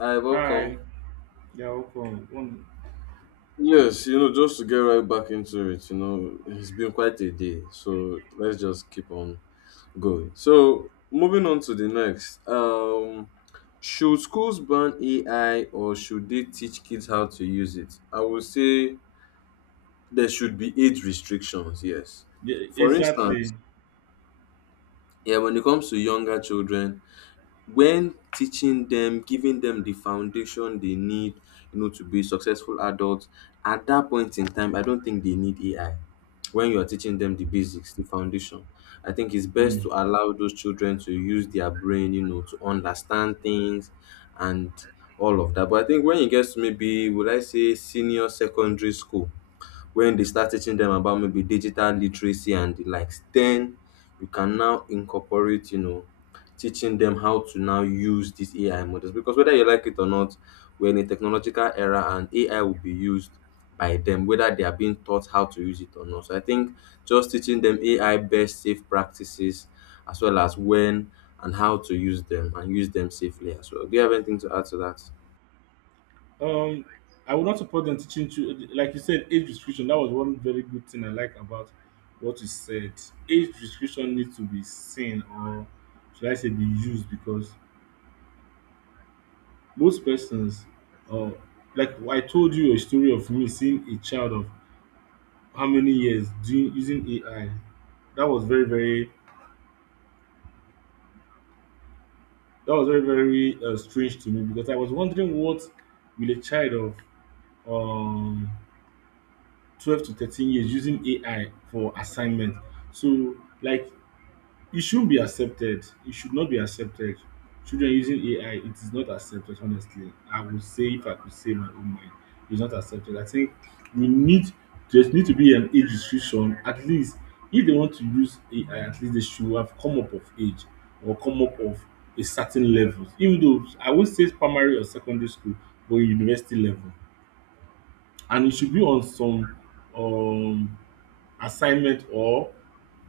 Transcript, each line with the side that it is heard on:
left: Hi,
right: Hi,
left: welcome.
right: you're welcome. One,
left: Yes, you know, just to get right back into it, you know, it's been quite a day. So let's just keep on going. So moving on to the next. Should schools ban AI or should they teach kids how to use it? I would say there should be age restrictions, yes.
right: yeah,
left: For
right: exactly.
left: instance, yeah, when it comes to younger children, when teaching them giving them the foundation they need, you know, to be successful adults. At that point in time, I don't think they need AI. When you're teaching them the basics, the foundation, I think it's best
right: Mm.
left: to allow those children to use their brain, you know, to understand things and all of that. But I think when it gets to, maybe would I say, senior secondary school, when they start teaching them about maybe digital literacy and the likes, then you can now incorporate, you know, teaching them how to now use these AI models. Because whether you like it or not, we're in a technological era and AI will be used by them, whether they are being taught how to use it or not. So I think just teaching them AI best safe practices, as well as when and how to use them and use them safely as well. Do you have anything to add to that?
right: Um, I would not support them teaching to like you said, age restriction. That was one very good thing I like about what you said. Age restriction needs to be seen, or should I say, be used, because most persons, uh, like I told you a story of me seeing a child of how many years doing using AI. That was very, very, that was very, very strange to me because I was wondering what will a child of um 12 to 13 years using AI for assignment. So, like, it shouldn't be accepted. It should not be accepted. Children using AI, it is not accepted, honestly. I would say, if I could say my own mind, it's not accepted. I think we need, There's need to be an age restriction. At least, if they want to use AI, at least they should have come up of age or come up of a certain level. Even though I would say primary or secondary school, but university level. And it should be on some um, assignment or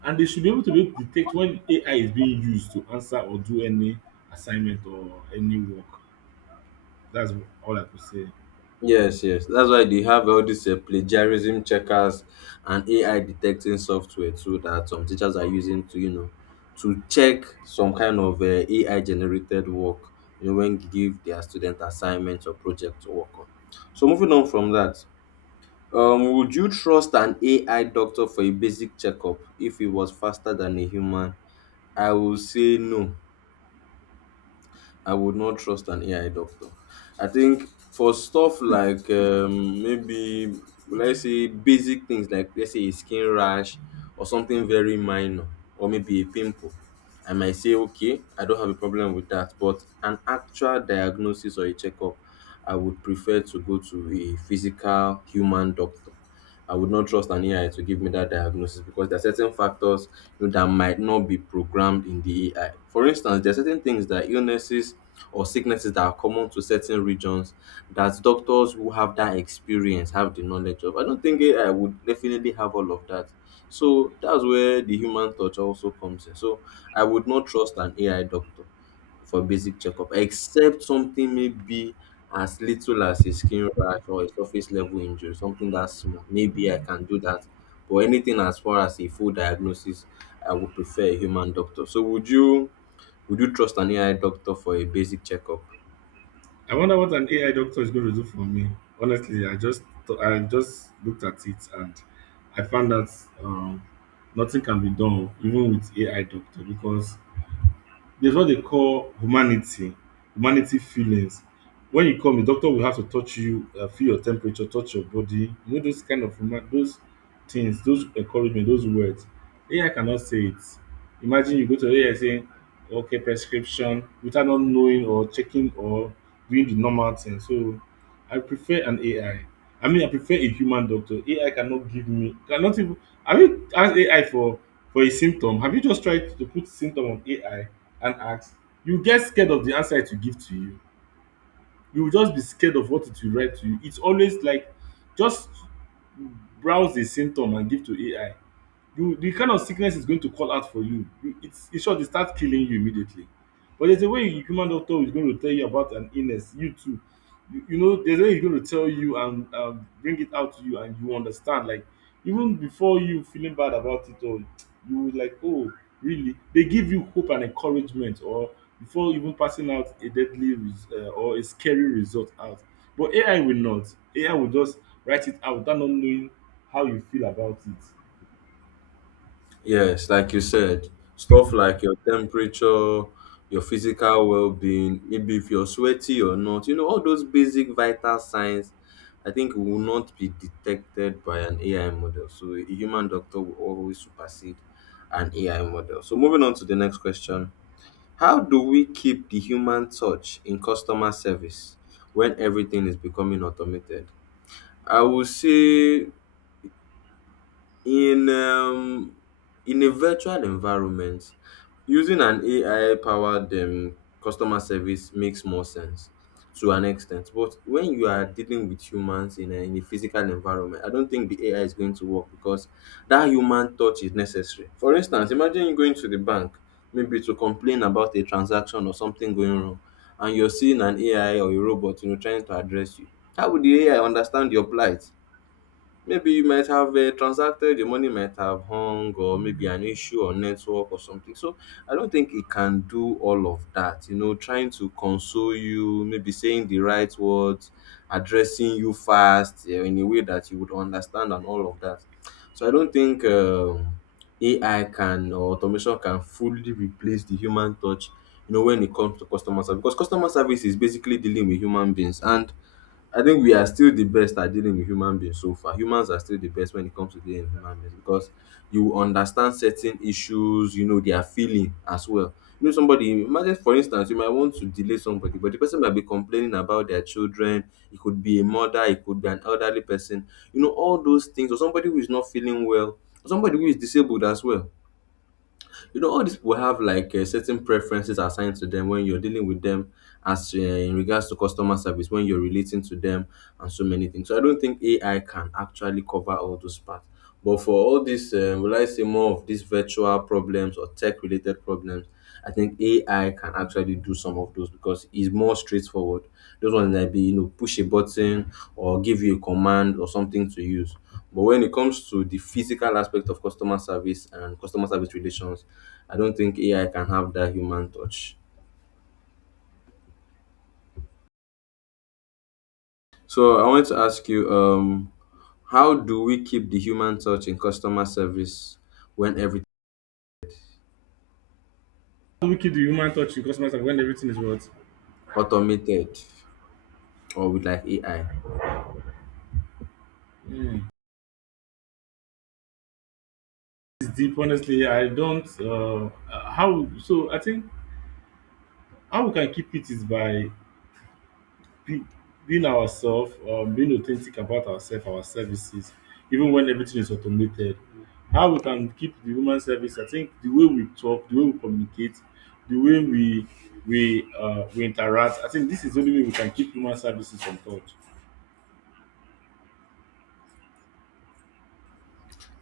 right: and they should be able to detect when AI is being used to answer or do any assignment or any work. That's all I could say.
left: Yes, yes. That's why they have all these plagiarism checkers and AI detecting software too, that some teachers are using to, you know, to check some kind of AI generated work, you know, when give their student assignments or project to work on. So moving on from that, would you trust an AI doctor for a basic checkup if it was faster than a human? I will say no. I would not trust an AI doctor. I think for stuff like maybe let's say basic things, like let's say a skin rash or something very minor, or maybe a pimple, I might say okay, I don't have a problem with that. But an actual diagnosis or a checkup, I would prefer to go to a physical human doctor. I would not trust an AI to give me that diagnosis because there are certain factors, you know, that might not be programmed in the AI. For instance, there are certain things that illnesses or sicknesses that are common to certain regions, that doctors who have that experience have the knowledge of. I don't think AI would definitely have all of that. So that's where the human touch also comes in. So I would not trust an AI doctor for basic checkup, except something maybe as little as a skin rash or a surface level injury, something that small. Maybe I can do that. But anything as far as a full diagnosis, I would prefer a human doctor. So would you, would you trust an AI doctor for a basic checkup?
right: I wonder what an AI doctor is going to do for me. Honestly, I just looked at it and I found that um, nothing can be done even with AI doctor because there's what they call humanity, humanity feelings. When you come, the doctor will have to touch you, feel your temperature, touch your body. You know those kind of human, those things, those encouragement, those words. AI cannot say it. Imagine you go to AI saying, "Okay, prescription," without not knowing or checking or doing the normal thing. So, I prefer an AI. I I mean, I prefer a human doctor. AI cannot give me cannot even. Have you asked AI for a symptom? Have you just tried to put symptom on AI? And ask, you get scared of the answer it will give to you. You will just be scared of what it will write to you. It's always like, just browse the symptom and give to AI, you the kind of sickness is going to call out for you. It's sure they start killing you immediately. But there's a way a human doctor is going to tell you about an illness, you too. There's a way he's going to tell you and bring it out to you, and you understand. Like even before you feeling bad about it, or you will like, oh, really? They give you hope and encouragement, or before even passing out a or a scary result out. But AI will not. AI will just write it out without not knowing how you feel about it.
left: Yes, like you said, stuff like your temperature, your physical well-being, maybe if you're sweaty or not, you know, all those basic vital signs, I think will not be detected by an AI model. So a human doctor will always supersede an AI model. So moving on to the next question. How do we keep the human touch in customer service when everything is becoming automated? I will say in um, in a virtual environment, using an AI powered customer service makes more sense to an extent. But when you are dealing with humans in a physical environment, I don't think the AI is going to work because that human touch is necessary. For instance, imagine you going to the bank maybe to complain about a transaction or something going wrong, and you're seeing an AI or a robot, you know, trying to address you. How would the AI understand your plight? Maybe you might have transacted, the money might have hung, or maybe an issue or network or something. So I don't think it can do all of that. You know, trying to console you, maybe saying the right words, addressing you fast in a way that you would understand, and all of that. So I don't think AI can or automation can fully replace the human touch. You know, when it comes to customer service, because customer service is basically dealing with human beings. And I think we are still the best at dealing with human beings so far. Humans are still the best when it comes to dealing with human beings, because you understand certain issues, you know, their feeling as well. You know, somebody, imagine for instance, you might want to delay somebody, but the person might be complaining about their children. It could be a mother, it could be an elderly person, you know, all those things, or somebody who is not feeling well, or somebody who is disabled as well. You know, all these people have like certain preferences assigned to them when you're dealing with them, as in regards to customer service, when you're relating to them, and so many things. So I don't think AI can actually cover all those parts. But for all these will I say, more of these virtual problems or tech related problems, I think AI can actually do some of those because it's more straightforward. Those ones might be, you know, push a button or give you a command or something to use. But when it comes to the physical aspect of customer service and customer service relations, I don't think AI can have that human touch. So I wanted to ask you, how do we keep the human touch in customer service when everything
right: How wicked do human touch in customers when everything is what?
left: automated or with like AI?
right: Mm. It's deep, honestly. Yeah, I don't. How so? I think how we can keep it is by be, being ourselves, being authentic about ourselves, our services, even when everything is automated. How we can keep the human service? I think the way we talk, the way we communicate, the way we we interact. I think this is the only way we can keep human services on touch.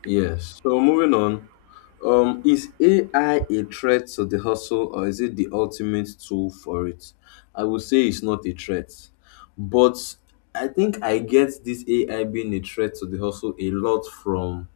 left: Yes. So moving on, is AI a threat to the hustle or is it the ultimate tool for it? I would say it's not a threat, but I think I get this AI being a threat to the hustle a lot from,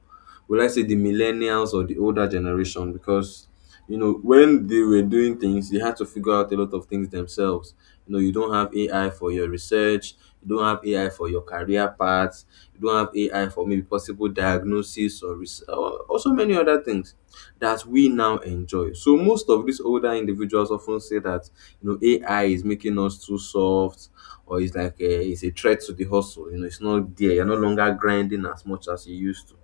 left: will I say, the millennials or the older generation, because you know when they were doing things, they had to figure out a lot of things themselves. You know, you don't have AI for your research, you don't have AI for your career paths. You don't have AI for maybe possible diagnosis, or so many other things that we now enjoy. So most of these older individuals often say that, you know, AI is making us too soft, or it's like a, it's a threat to the hustle. You know, it's not there. You're no longer grinding as much as you used to.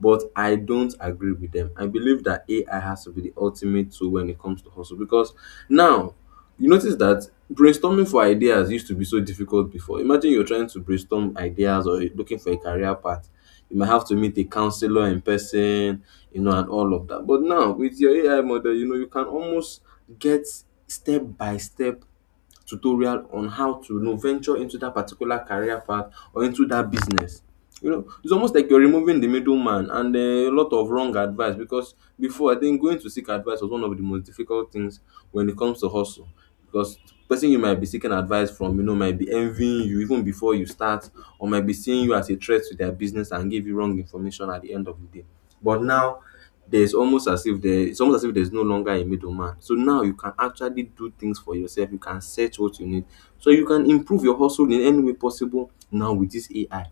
left: But I don't agree with them. I believe that AI has to be the ultimate tool when it comes to hustle, because now you notice that brainstorming for ideas used to be so difficult before. Imagine you're trying to brainstorm ideas or looking for a career path. You might have to meet a counselor in person, you know, and all of that. But now with your AI model, you know, you can almost get step by step tutorial on how to, you know, venture into that particular career path or into that business. You know, it's almost like you're removing the middleman and a lot of wrong advice, because before, I think going to seek advice was one of the most difficult things when it comes to hustle, because the person you might be seeking advice from, you know, might be envying you even before you start, or might be seeing you as a threat to their business and give you wrong information at the end of the day. But now, there's almost as if there it's almost as if there's no longer a middleman. So now you can actually do things for yourself. You can search what you need. So you can improve your hustle in any way possible now with this AI.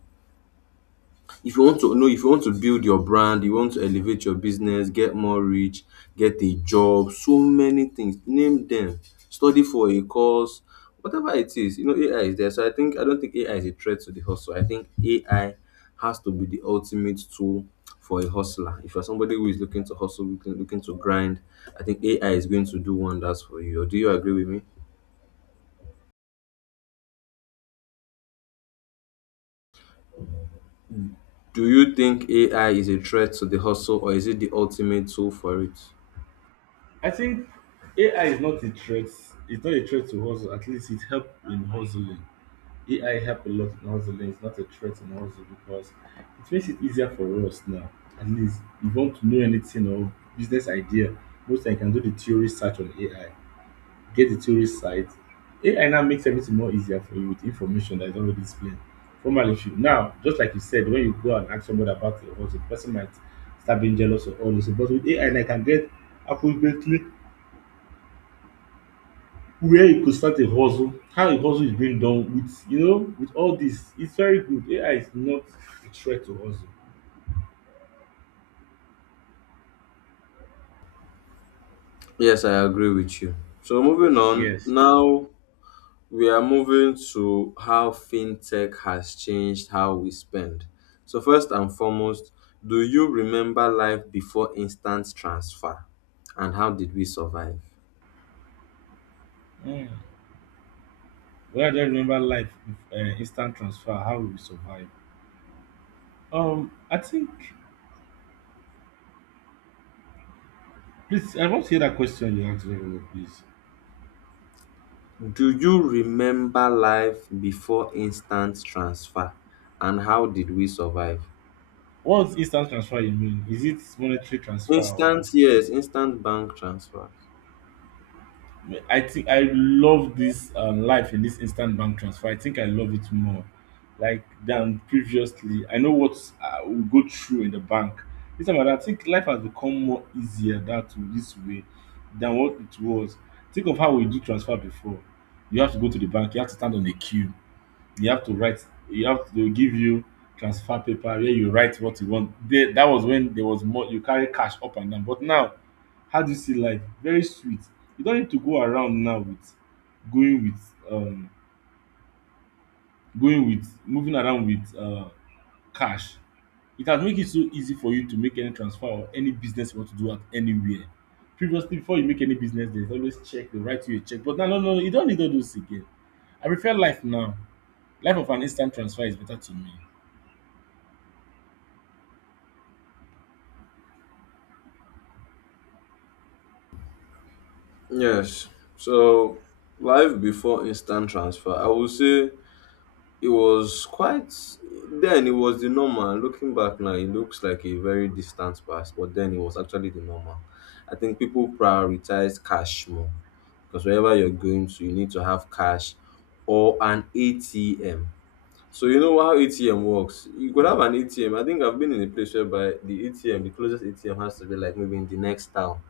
left: If you want to know, if you want to build your brand, you want to elevate your business, get more reach, get a job, so many things. Name them. Study for a course, whatever it is. You know, AI is there. So I think, I don't think AI is a threat to the hustle. I think AI has to be the ultimate tool for a hustler. If you're somebody who is looking to hustle, looking to grind, I think AI is going to do wonders for you. Or do you agree with me? Do you think AI is a threat to the hustle or is it the ultimate tool for it?
right: I think AI is not a threat. It's not a threat to hustle. At least it help in hustling. AI help a lot in hustling. It's not a threat in hustle because it makes it easier for us now. At least you want to know anything or business idea, most I can do the theory search on AI. Get the theory site. AI now makes everything more easier for you with information that is already explained. Formerly, if now just like you said, when you go and ask somebody about your hustle, the person might start being jealous or all this. But with AI, I can get approximately where you could start a hustle, how a hustle is being done with you know with all this. It's very good. AI is not a threat to hustle.
left: Yes, I agree with you. So, moving on,
right: Yes.
left: now we are moving to how fintech has changed how we spend. So, first and foremost, do you remember life before instant transfer and how did we survive?
right: Mm. Well, I just remember life with instant transfer. How we survive. I think. Please, I want to hear that question you asked very well, please.
left: Do you remember life before instant transfer and how did we survive?
right: What's instant transfer you mean? Is it monetary transfer or?
left: Instant, yes, instant bank transfer.
right: I think I love this life in this instant bank transfer. I think I love it more, like than previously. I know what I will go through in the bank. This time around, I think life has become more easier that this way than what it was. Think of how we do transfer before. You have to go to the bank. You have to stand on a queue. You have to write. You have to They'll give you transfer paper where you write what you want. There, that was when there was more. You carry cash up and down. But now, how do you see life? Very sweet. You don't need to go around now with going with um going with moving around with cash. It has make it so easy for you to make any transfer or any business you want to do at anywhere. Previously, before you make any business, there's always check. They write you a check. But now, no, no, you don't need all those again. I prefer life now. Life of an instant transfer is better to me.
left: Yes. So life before instant transfer, I would say It was quite it was the normal. Looking back now, it looks like a very distant past, but then it was actually the normal. I think people prioritize cash more because wherever you're going to, you need to have cash or an ATM. So you know how ATM works. You could have an ATM. I think I've been in a place whereby the closest ATM has to be like maybe in the next town.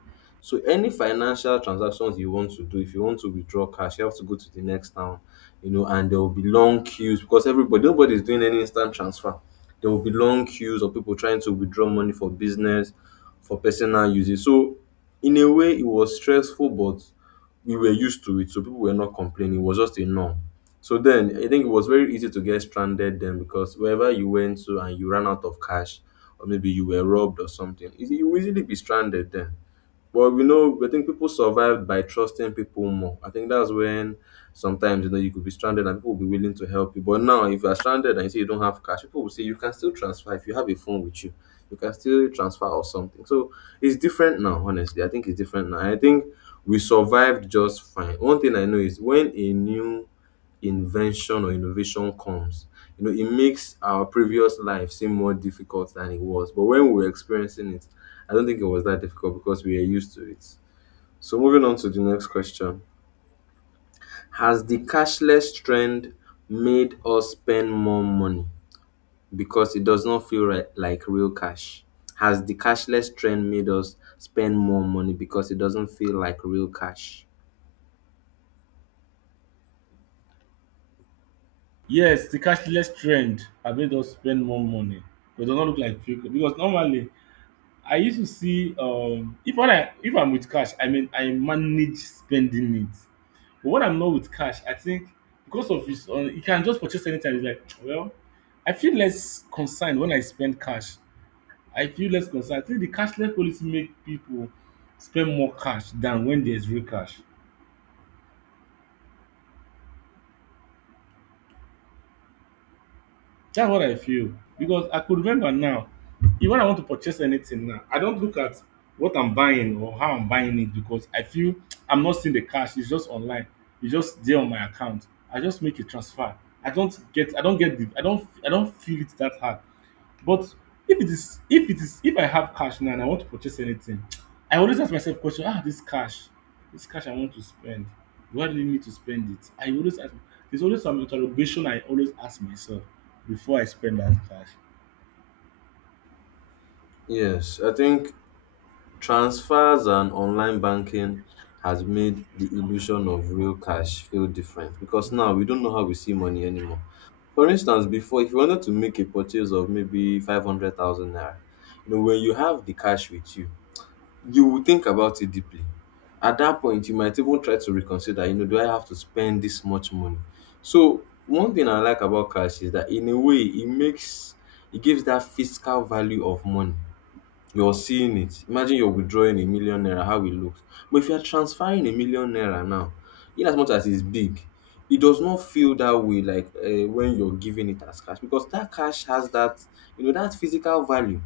left: So any financial transactions you want to do, if you want to withdraw cash, you have to go to the next town, you know, and there will be long queues because everybody nobody is doing any instant transfer. There will be long queues of people trying to withdraw money for business, for personal uses. So in a way it was stressful, but we were used to it, so people were not complaining. It was just a norm. So then, I think it was very easy to get stranded then, because wherever you went to and you ran out of cash, or maybe you were robbed or something, you easily be stranded then. But we know, I think people survive by trusting people more. I think that's when sometimes, you know, you could be stranded and people will be willing to help you. But now, if you are stranded and you say you don't have cash, people will say you can still transfer if you have a phone with you. You can still transfer or something. So it's different now. Honestly, I think it's different now. I think we survived just fine. One thing I know is when a new invention or innovation comes. You know, it makes our previous life seem more difficult than it was. But when we were experiencing it, I don't think it was that difficult because we are used to it. So moving on to the next question. Has the cashless trend made us spend more money because it does not feel right, like real cash? Has the cashless trend made us spend more money because it doesn't feel like real cash?
right: Yes, the cashless trend have made us spend more money, but it does not look like fake because normally I used to see if when I if I'm with cash, I mean I manage spending it. But when I'm not with cash, I think because of it's you can just purchase anytime. It's like well, I feel less concerned when I spend cash. I feel less concerned. I think the cashless policy make people spend more cash than when there's real cash. That's what I feel because I could remember now, if when I want to purchase anything now, I don't look at what I'm buying or how I'm buying it because I feel I'm not seeing the cash. It's just online. It's just there on my account. I just make a transfer. I don't get. I don't get. The, I don't. I don't feel it that hard. But if it is if it is if I have cash now and I want to purchase anything, I always ask myself question, ah this cash, I want to spend, why do you need to spend it? I always ask, there's always some interrogation I always ask myself before I spend that cash.
left: Yes, I think transfers and online banking has made the illusion of real cash feel different, because now we don't know how we see money anymore. For instance, before, if you wanted to make a purchase of maybe 500,000 naira, you know, when you have the cash with you, you will think about it deeply. At that point, you might even try to reconsider, you know, do I have to spend this much money? So, one thing I like about cash is that in a way, it makes, it gives that fiscal value of money, you're seeing it. Imagine you're withdrawing a million naira, how it looks. But if you're transferring a million naira now, in as much as it's big, it does not feel that way like when you're giving it as cash, because that cash has that, you know, that physical value.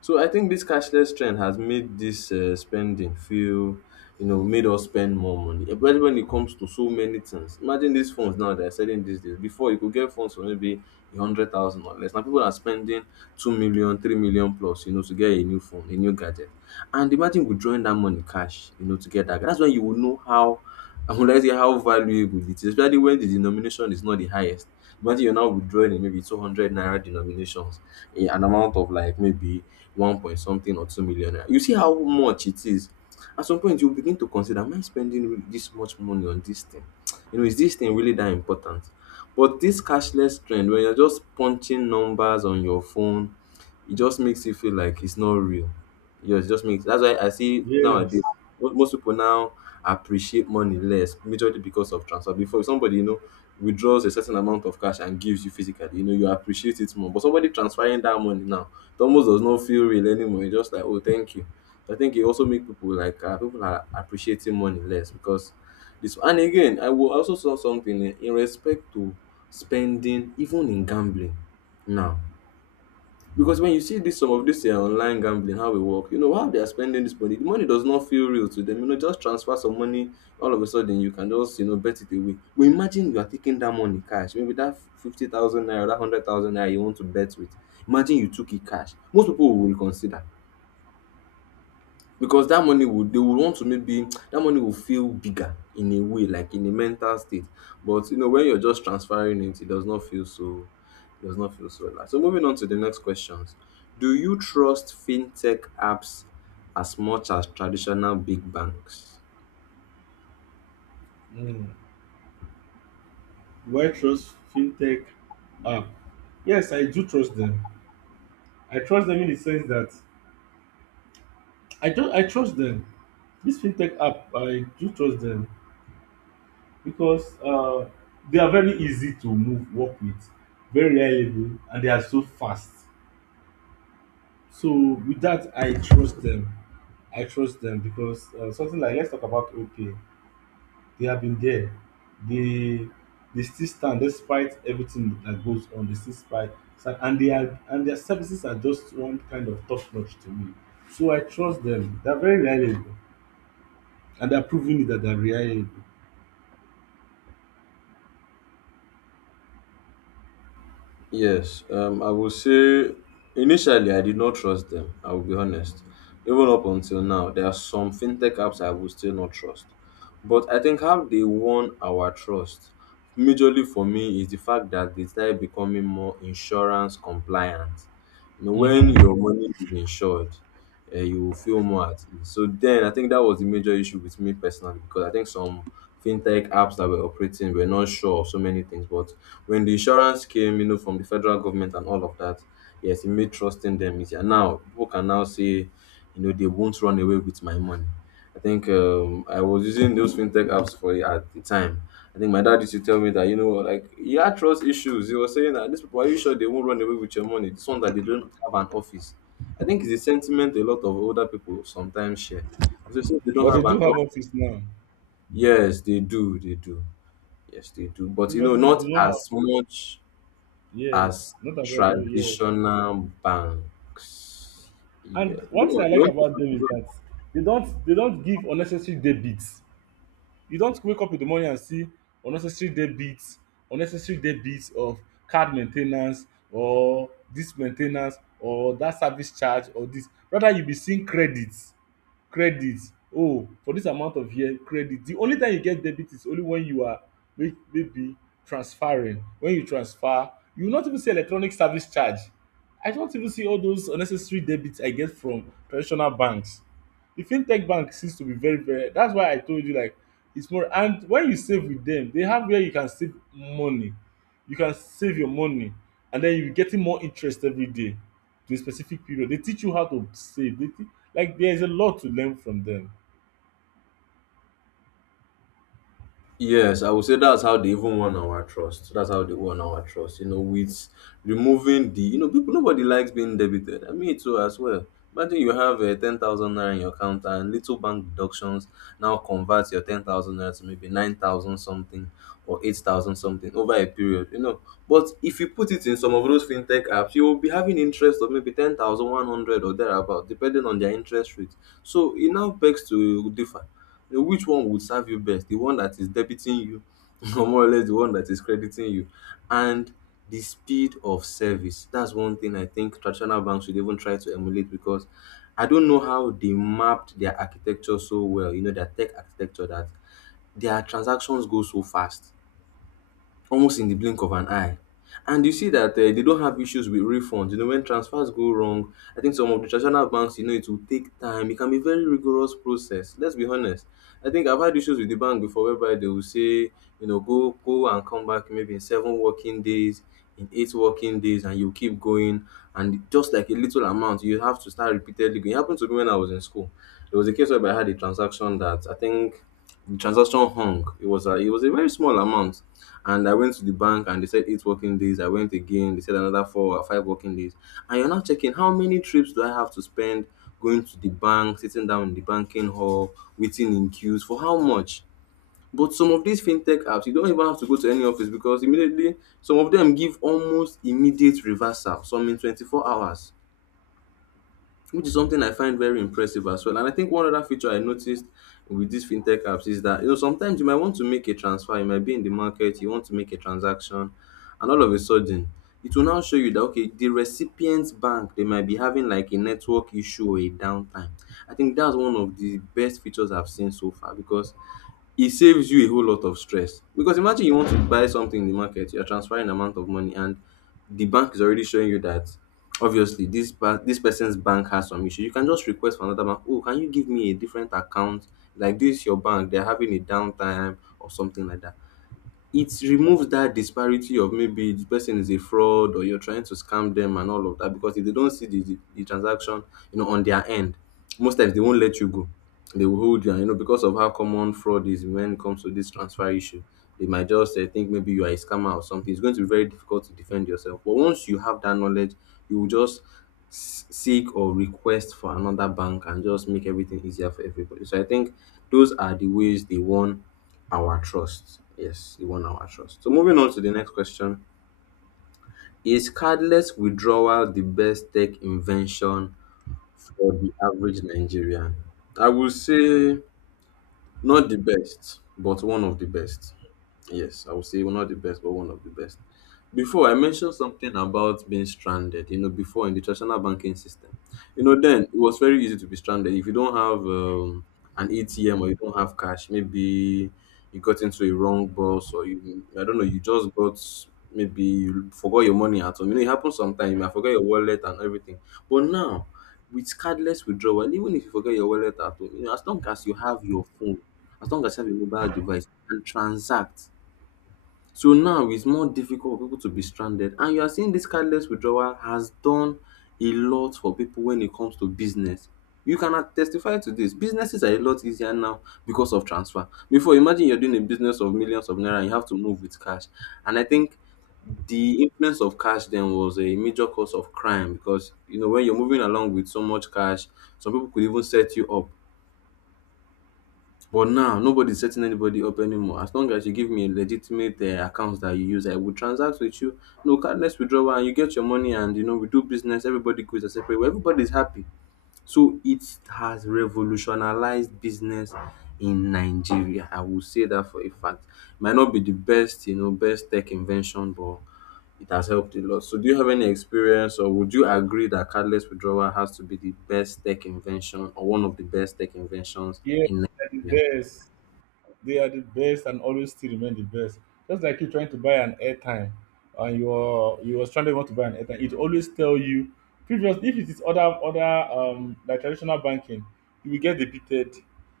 left: So I think this cashless trend has made this spending feel, you know, made us spend more money. Especially when it comes to so many things. Imagine these phones now that are selling these days. Before, you could get phones for maybe a hundred thousand or less. Now people are spending 2 million, 3 million plus, you know, to get a new phone, a new gadget. And imagine withdrawing that money cash, you know, to get that. That's when you will know how, I would like to say, how valuable it is, especially when the denomination is not the highest. Imagine you're now withdrawing in maybe 200 naira denominations in an amount of like maybe 1 point something or 2 million naira. You see how much it is. At some point, you begin to consider, am I spending this much money on this thing? You know, is this thing really that important? But this cashless trend, when you're just punching numbers on your phone, it just makes you feel like it's not real. Yeah, it just makes, that's why I see
right: Yes.
left: nowadays most people now appreciate money less, majorly because of transfer. Before, if somebody, you know, withdraws a certain amount of cash and gives you physically, you know, you appreciate it more. But somebody transferring that money now, it almost does not feel real anymore. It's just like, oh, thank you. So I think it also makes people like people are appreciating money less because this. And again, I will also saw something in respect to spending, even in gambling now, because when you see this some of this online gambling, how we work, you know how they are spending this money. The money does not feel real to them. You know, just transfer some money, all of a sudden you can just, you know, bet it away. But imagine you are taking that money cash, maybe that 50,000 naira, that 100,000 naira you want to bet with. Imagine you took it cash. Most people will reconsider, because that money would, they would want to, maybe that money will feel bigger in a way, like in a mental state. But you know, when you're just transferring it, it does not feel so, it does not feel so relaxed. So moving on to the next questions, do you trust fintech apps as much as traditional big banks?
right: Mm. Do I trust fintech app? Yes, I do trust them. I trust them in the sense that I don't I trust them. This fintech app, I do trust them. Because they are very easy to move work with, very reliable and they are so fast. So with that, I trust them. I trust them because something like let's talk about okay, they have been there. they they still stand. Despite everything that goes on, they still stand. And they are and Their services are just one kind of top notch to me. So I trust them, they're very reliable, and they're proving it that they're reliable.
left: Yes, I will say initially I did not trust them. I will be honest. Even up until now, there are some fintech apps I will still not trust. But I think how they won our trust, majorly for me, is the fact that they started becoming more insurance compliant. You know, when
right: Hmm.
left: your money is insured, you will feel more at ease. So then I think that was the major issue with me personally, because I think some fintech apps that were operating were not sure of so many things. But when the insurance came, you know, from the federal government and all of that, yes, it made trusting them easier. Now people can now say, you know, they won't run away with my money. I think I was using those fintech apps for at the time. I think my dad used to tell me that, you know, like he had trust issues. He was saying that these people, are you sure they won't run away with your money? This one that they don't have an office. I think it's a sentiment a lot of older people sometimes share. So since they don't
right: But they
left: have an
right: do have office now.
left: yes, they do, yes, they do. But you know,
right: Previously they
left: not
right: do not have.
left: as much
right: Yes,
left: as
right: not about you, yes.
left: traditional banks. Yeah,
right: And
left: go
right: one thing I
left: on. You
right: like
left: want to say
right: about them is
left: something?
right: that they don't give unnecessary debits. You don't wake up in the morning and see unnecessary debits, unnecessary debits of card maintenance or this maintenance or that service charge or this. Rather you be seeing credits. Credit, oh for dis amount of year credit, de only time you get debit is only wen you are maybe transferring. Wen you transfer, you no even see electronic service charge. I no even see all those unnecessary debit I get from traditional banks. De fintech bank seems to be very very, dats why I told you like its more. And wen you save with dem, dey have where you can save money, you can save your money, and then you're getting more interest every day to a specific period. They teach you how to save, like there's a lot to learn from them.
left: Yes, I would say that's how they even won our trust. That's how they won our trust. You know, with removing the, you know, people nobody likes being debited. I mean, too as well. Imagine you have a 10,000 naira in your account and little bank deductions now converts your 10,000 naira to maybe 9,000 something or 8,000 something over a period. You know, but if you put it in some of those fintech apps, you will be having interest of maybe 10,100 or thereabout, depending on their interest rate. So it now begs to differ, you know, which one would serve you best, the one that is debiting you or more or less the one that is crediting you. And the speed of service, that's one thing I think traditional banks should even try to emulate, because I don't know how they mapped their architecture so well, you know, their tech architecture, that their transactions go so fast, almost in the blink of an eye. And you see that they don't have issues with refunds. You know, when transfers go wrong, I think some of the traditional banks, you know, it will take time. It can be very rigorous process. Let's be honest. I think I've had issues with the bank before whereby they will say, you know, go and come back maybe in 7 working days, in 8 working days, and you keep going. And just like a little amount, you have to start repeatedly going. It happened to me when I was in school. There was a case where I had a transaction that I think the transaction hung. It was a very small amount and I went to the bank and they said 8 working days. I went again. They said another four or five working days. And you're now checking, how many trips do I have to spend going to the bank, sitting down in the banking hall, waiting in queues for how much? But some of these fintech apps, you don't even have to go to any office because immediately some of them give almost immediate reversal, some in 24 hours, which is something I find very impressive as well. And I think one other feature I noticed with these fintech apps is that, you know, sometimes you might want to make a transfer, you might be in the market, you want to make a transaction, and all of a sudden it will now show you that okay, the recipient's bank, they might be having like a network issue or a downtime. I think that's one of the best features I've seen so far because it saves you a whole lot of stress. Because imagine you want to buy something in the market, you're transferring amount of money, and the bank is already showing you that obviously this this person's bank has some issue. You can just request for another bank. Oh, can you give me a different account, like this your bank, they're having a downtime or something like that. It removes that disparity of maybe the person is a fraud or you're trying to scam them and all of that, because if they don't see the transaction, you know, on their end, most times they won't let you go. They will hold you and, you know, because of how common fraud is when it comes to this transfer issue, they might just think maybe you are a scammer or something. It's going to be very difficult to defend yourself, but once you have that knowledge, you will just seek or request for another bank and just make everything easier for everybody. So I think those are the ways they won our trust. Yes, they won our trust. So moving on to the next question. Is cardless withdrawal the best tech invention for the average Nigerian? I will say not the best, but one of the best. Yes, I will say not the best, but one of the best. Before, I mentioned something about being stranded, you know, before in the traditional banking system. You know, then it was very easy to be stranded. If you don't have an ATM or you don't have cash, maybe you got into a wrong bus or you, I don't know, you just got, maybe you forgot your money at home. You know, it happens sometimes. You might forget your wallet and everything. But now, with cardless withdrawal, even if you forget your wallet at home, you know, as long as you have your phone, as long as you have a mobile device, you can transact, so now it's more difficult for people to be stranded. And you are seeing this cardless withdrawal has done a lot for people when it comes to business. You cannot testify to this. Businesses are a lot easier now because of transfer. Before, imagine you're doing a business of millions of naira and you have to move with cash. And I think the influence of cash then was a major cause of crime, because you know when you're moving along with so much cash, some people could even set you up. But now nobody's setting anybody up anymore. As long as you give me a legitimate account that you use, I will transact with you. No, cardless withdrawal, and you get your money, and you know we do business. Everybody goes a separate way. Everybody's happy. So it has revolutionized business in Nigeria. I will say that for a fact. Might not be the best, you know, best tech invention, but it has helped a lot. So do you have any experience, or would you agree that cardless withdrawal has to be the best tech invention or one of the best tech inventions
right: Yeah,
left: in
right: they're the
left: Nigeria?
right: best. They are the best and always still remain the best. Just like you trying to buy an airtime and you are stranded want to buy an airtime, it always tell you previously if it is other like traditional banking, you will get debited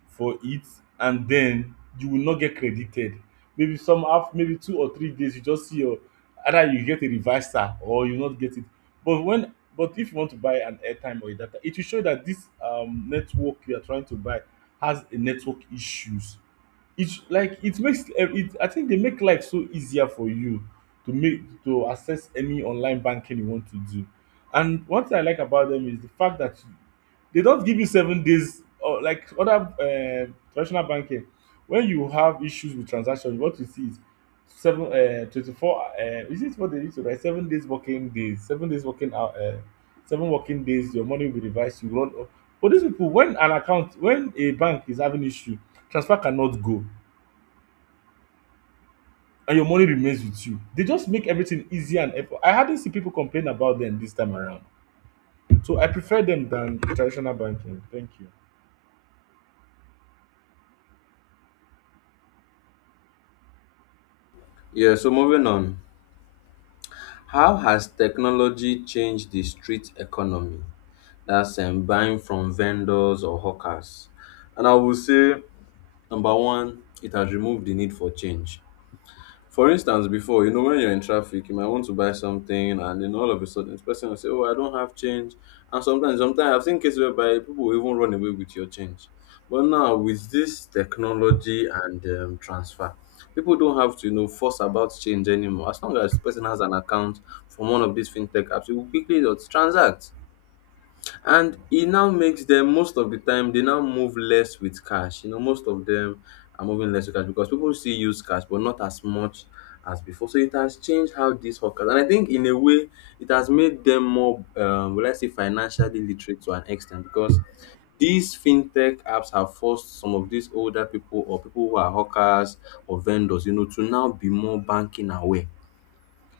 right: for it and then you will not get credited. Maybe some half maybe 2 or 3 days you just see your either you get a reversal or you not get it. But when but if you want to buy an airtime or a data, it will show that this network you are trying to buy has a network issues. It's like it makes eh, it I think they make life so easier for you to make to access any online banking you want to do. And one thing I like about them is the fact that they don't give you 7 days or like other traditional banking when you have issues with transactions. What you see is seven 24 is it what they used to write, 7 days working days, 7 days working out, seven working days your money will be revised, you run off. But these people, when an account when a bank is having issues, transfer cannot go and your money remains with you. They just make everything easier and effort. I hardly see people complain about them this time around. So I prefer them than traditional banking. Thank you.
left: Yeah, so moving on. How has technology changed the street economy? That's, buying from vendors or hawkers. And I will say, number one, it has removed the need for change. For instance, before, you know, when you're in traffic, you might want to buy something, and then all of a sudden, the person will say, "Oh, I don't have change." And sometimes, I've seen cases whereby people will even run away with your change. But now, with this technology and transfer, people don't have to, you know, fuss about change anymore. As long as the person has an account from one of these fintech apps, you will quickly just transact, and e now makes them, most of the time they now move less with cash, you know, most of them are moving less with cash because people still use cash but not as much as before. So it has changed how these hawkers, and I think in a way it has made them more, will I say, financially literate to an extent, because these fintech apps have forced some of these older people or people who are hawkers or vendors, you know, to now be more banking aware.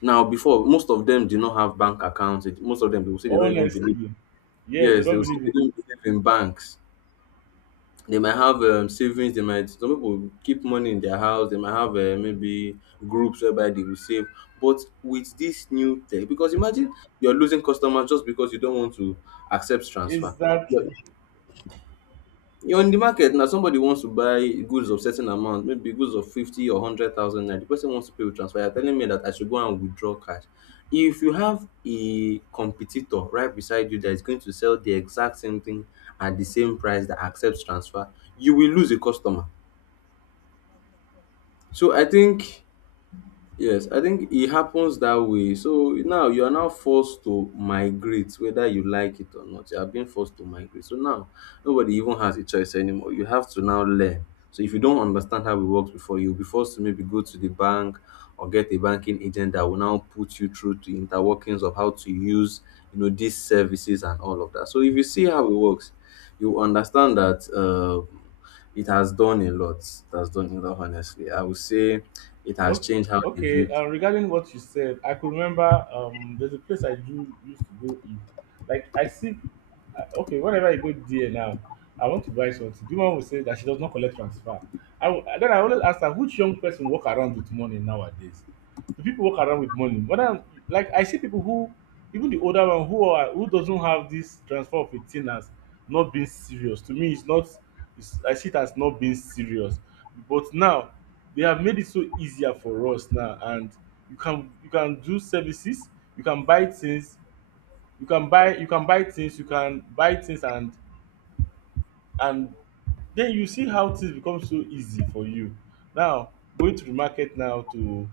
left: Now, before, most of them did not have bank accounts. Most of them, they will say they don't even believe.
right: Honestly, yes, they
left: Yes, they
right: don't
left: will say
right: believe
left: they
right: in
left: don't believe in banks. They might have savings. They might, some people keep money in their house. They might have maybe groups whereby they will save. But with this new tech, because imagine you're losing customers just because you don't want to accept
right: it. Is
left: transfer.
right: that
left: You're in the market now, somebody wants to buy goods of certain amount, maybe goods of 50 or 100,000 naira. The person wants to pay with transfer. You're telling me that I should go and withdraw cash. If you have a competitor right beside you that is going to sell the exact same thing at the same price that accepts transfer, you will lose a customer. So I think, yes, I think it happens that way. So now you are now forced to migrate, whether you like it or not. You are being forced to migrate. So now nobody even has a choice anymore. You have to now learn. So if you don't understand how it works before, you'll be forced to maybe go to the bank or get a banking agent that will now put you through to interworkings of how to use, you know, these services and all of that. So if you see how it works, you understand that. Uh, it has done a lot. It has done a lot, honestly. I would say it has
right: okay,
left: changed how they
right: okay.
left: view
right: Regarding what you said, I could remember there's a place I used to go in. Like I see, okay, whenever I go there now, I want to buy something. The woman will say that she does not collect transfer. I will, then I always ask her, which young person walk around with money nowadays? Do people walk around with money? But I like I see people who, even the older one who are who doesn't have this transfer of 18 as not being serious. To me, it's not. It's, I see it as not being serious. But now they have made it so easier for us now, and you can do services, you can buy things, you can buy things you can buy things, and then you see how things become so easy for you now, going to the market now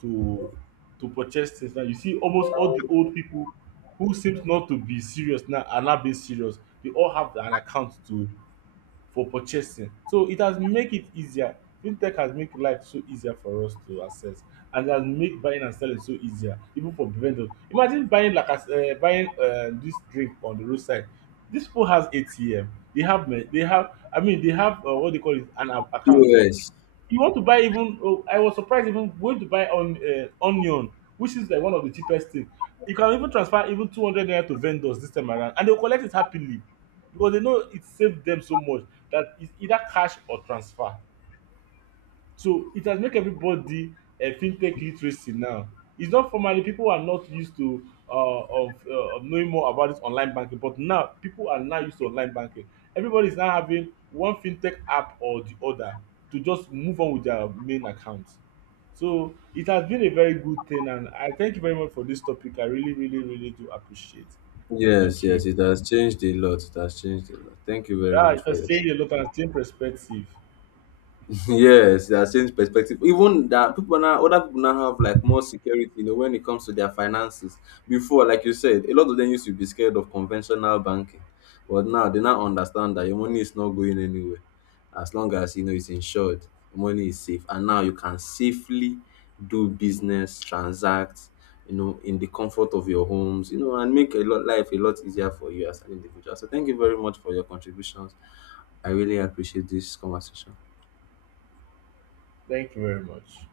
right: to to purchase things. Now you see almost all the old people who seems not to be serious now are now being serious, they all have an account to for purchasing. So it has make it easier. Fintech has make life so easier for us to access, and it has make buying and selling so easier even for vendors. Imagine buying like as buying dis drink on the roadside. Dis pipu has ATM, they they have, they have what do you call it, account.
left: POS.
right: You want to buy, even oh, I was surprised, even going to buy on onion, which is like one of the cheapest thing. You can even transfer even 200 naira to vendors this time around and they will collect it happily because they know it saved them so much, that it's either cash or transfer. So it has make everybody fintech literacy now. It's not formerly people are not used to of knowing more about this online banking, but now people are now used to online banking. Everybody is now having one fintech app or the other to just move on with their main account. So it has been a very good thing, and I thank you very much for this topic. I really, really, really do appreciate.
left: Yes,
right: Thank
left: yes,
right: you.
left: it has changed a lot. It has changed a lot. Thank you very
right: Yeah,
left: much
right: it
left: for
right: has
left: your.
right: changed a lot and changed perspective.
left: Yes, they are changed perspective. Even that people now, other people now have like more security, you know, when it comes to their finances. Before, like you said, a lot of them used to be scared of conventional banking, but now they now understand that your money is not going anywhere, as long as you know it's insured, your money is safe, and now you can safely do business, transact, you know, in the comfort of your homes, you know, and make a lot life a lot easier for you as an individual. So, thank you very much for your contributions. I really appreciate this conversation.
right: Thank you very much.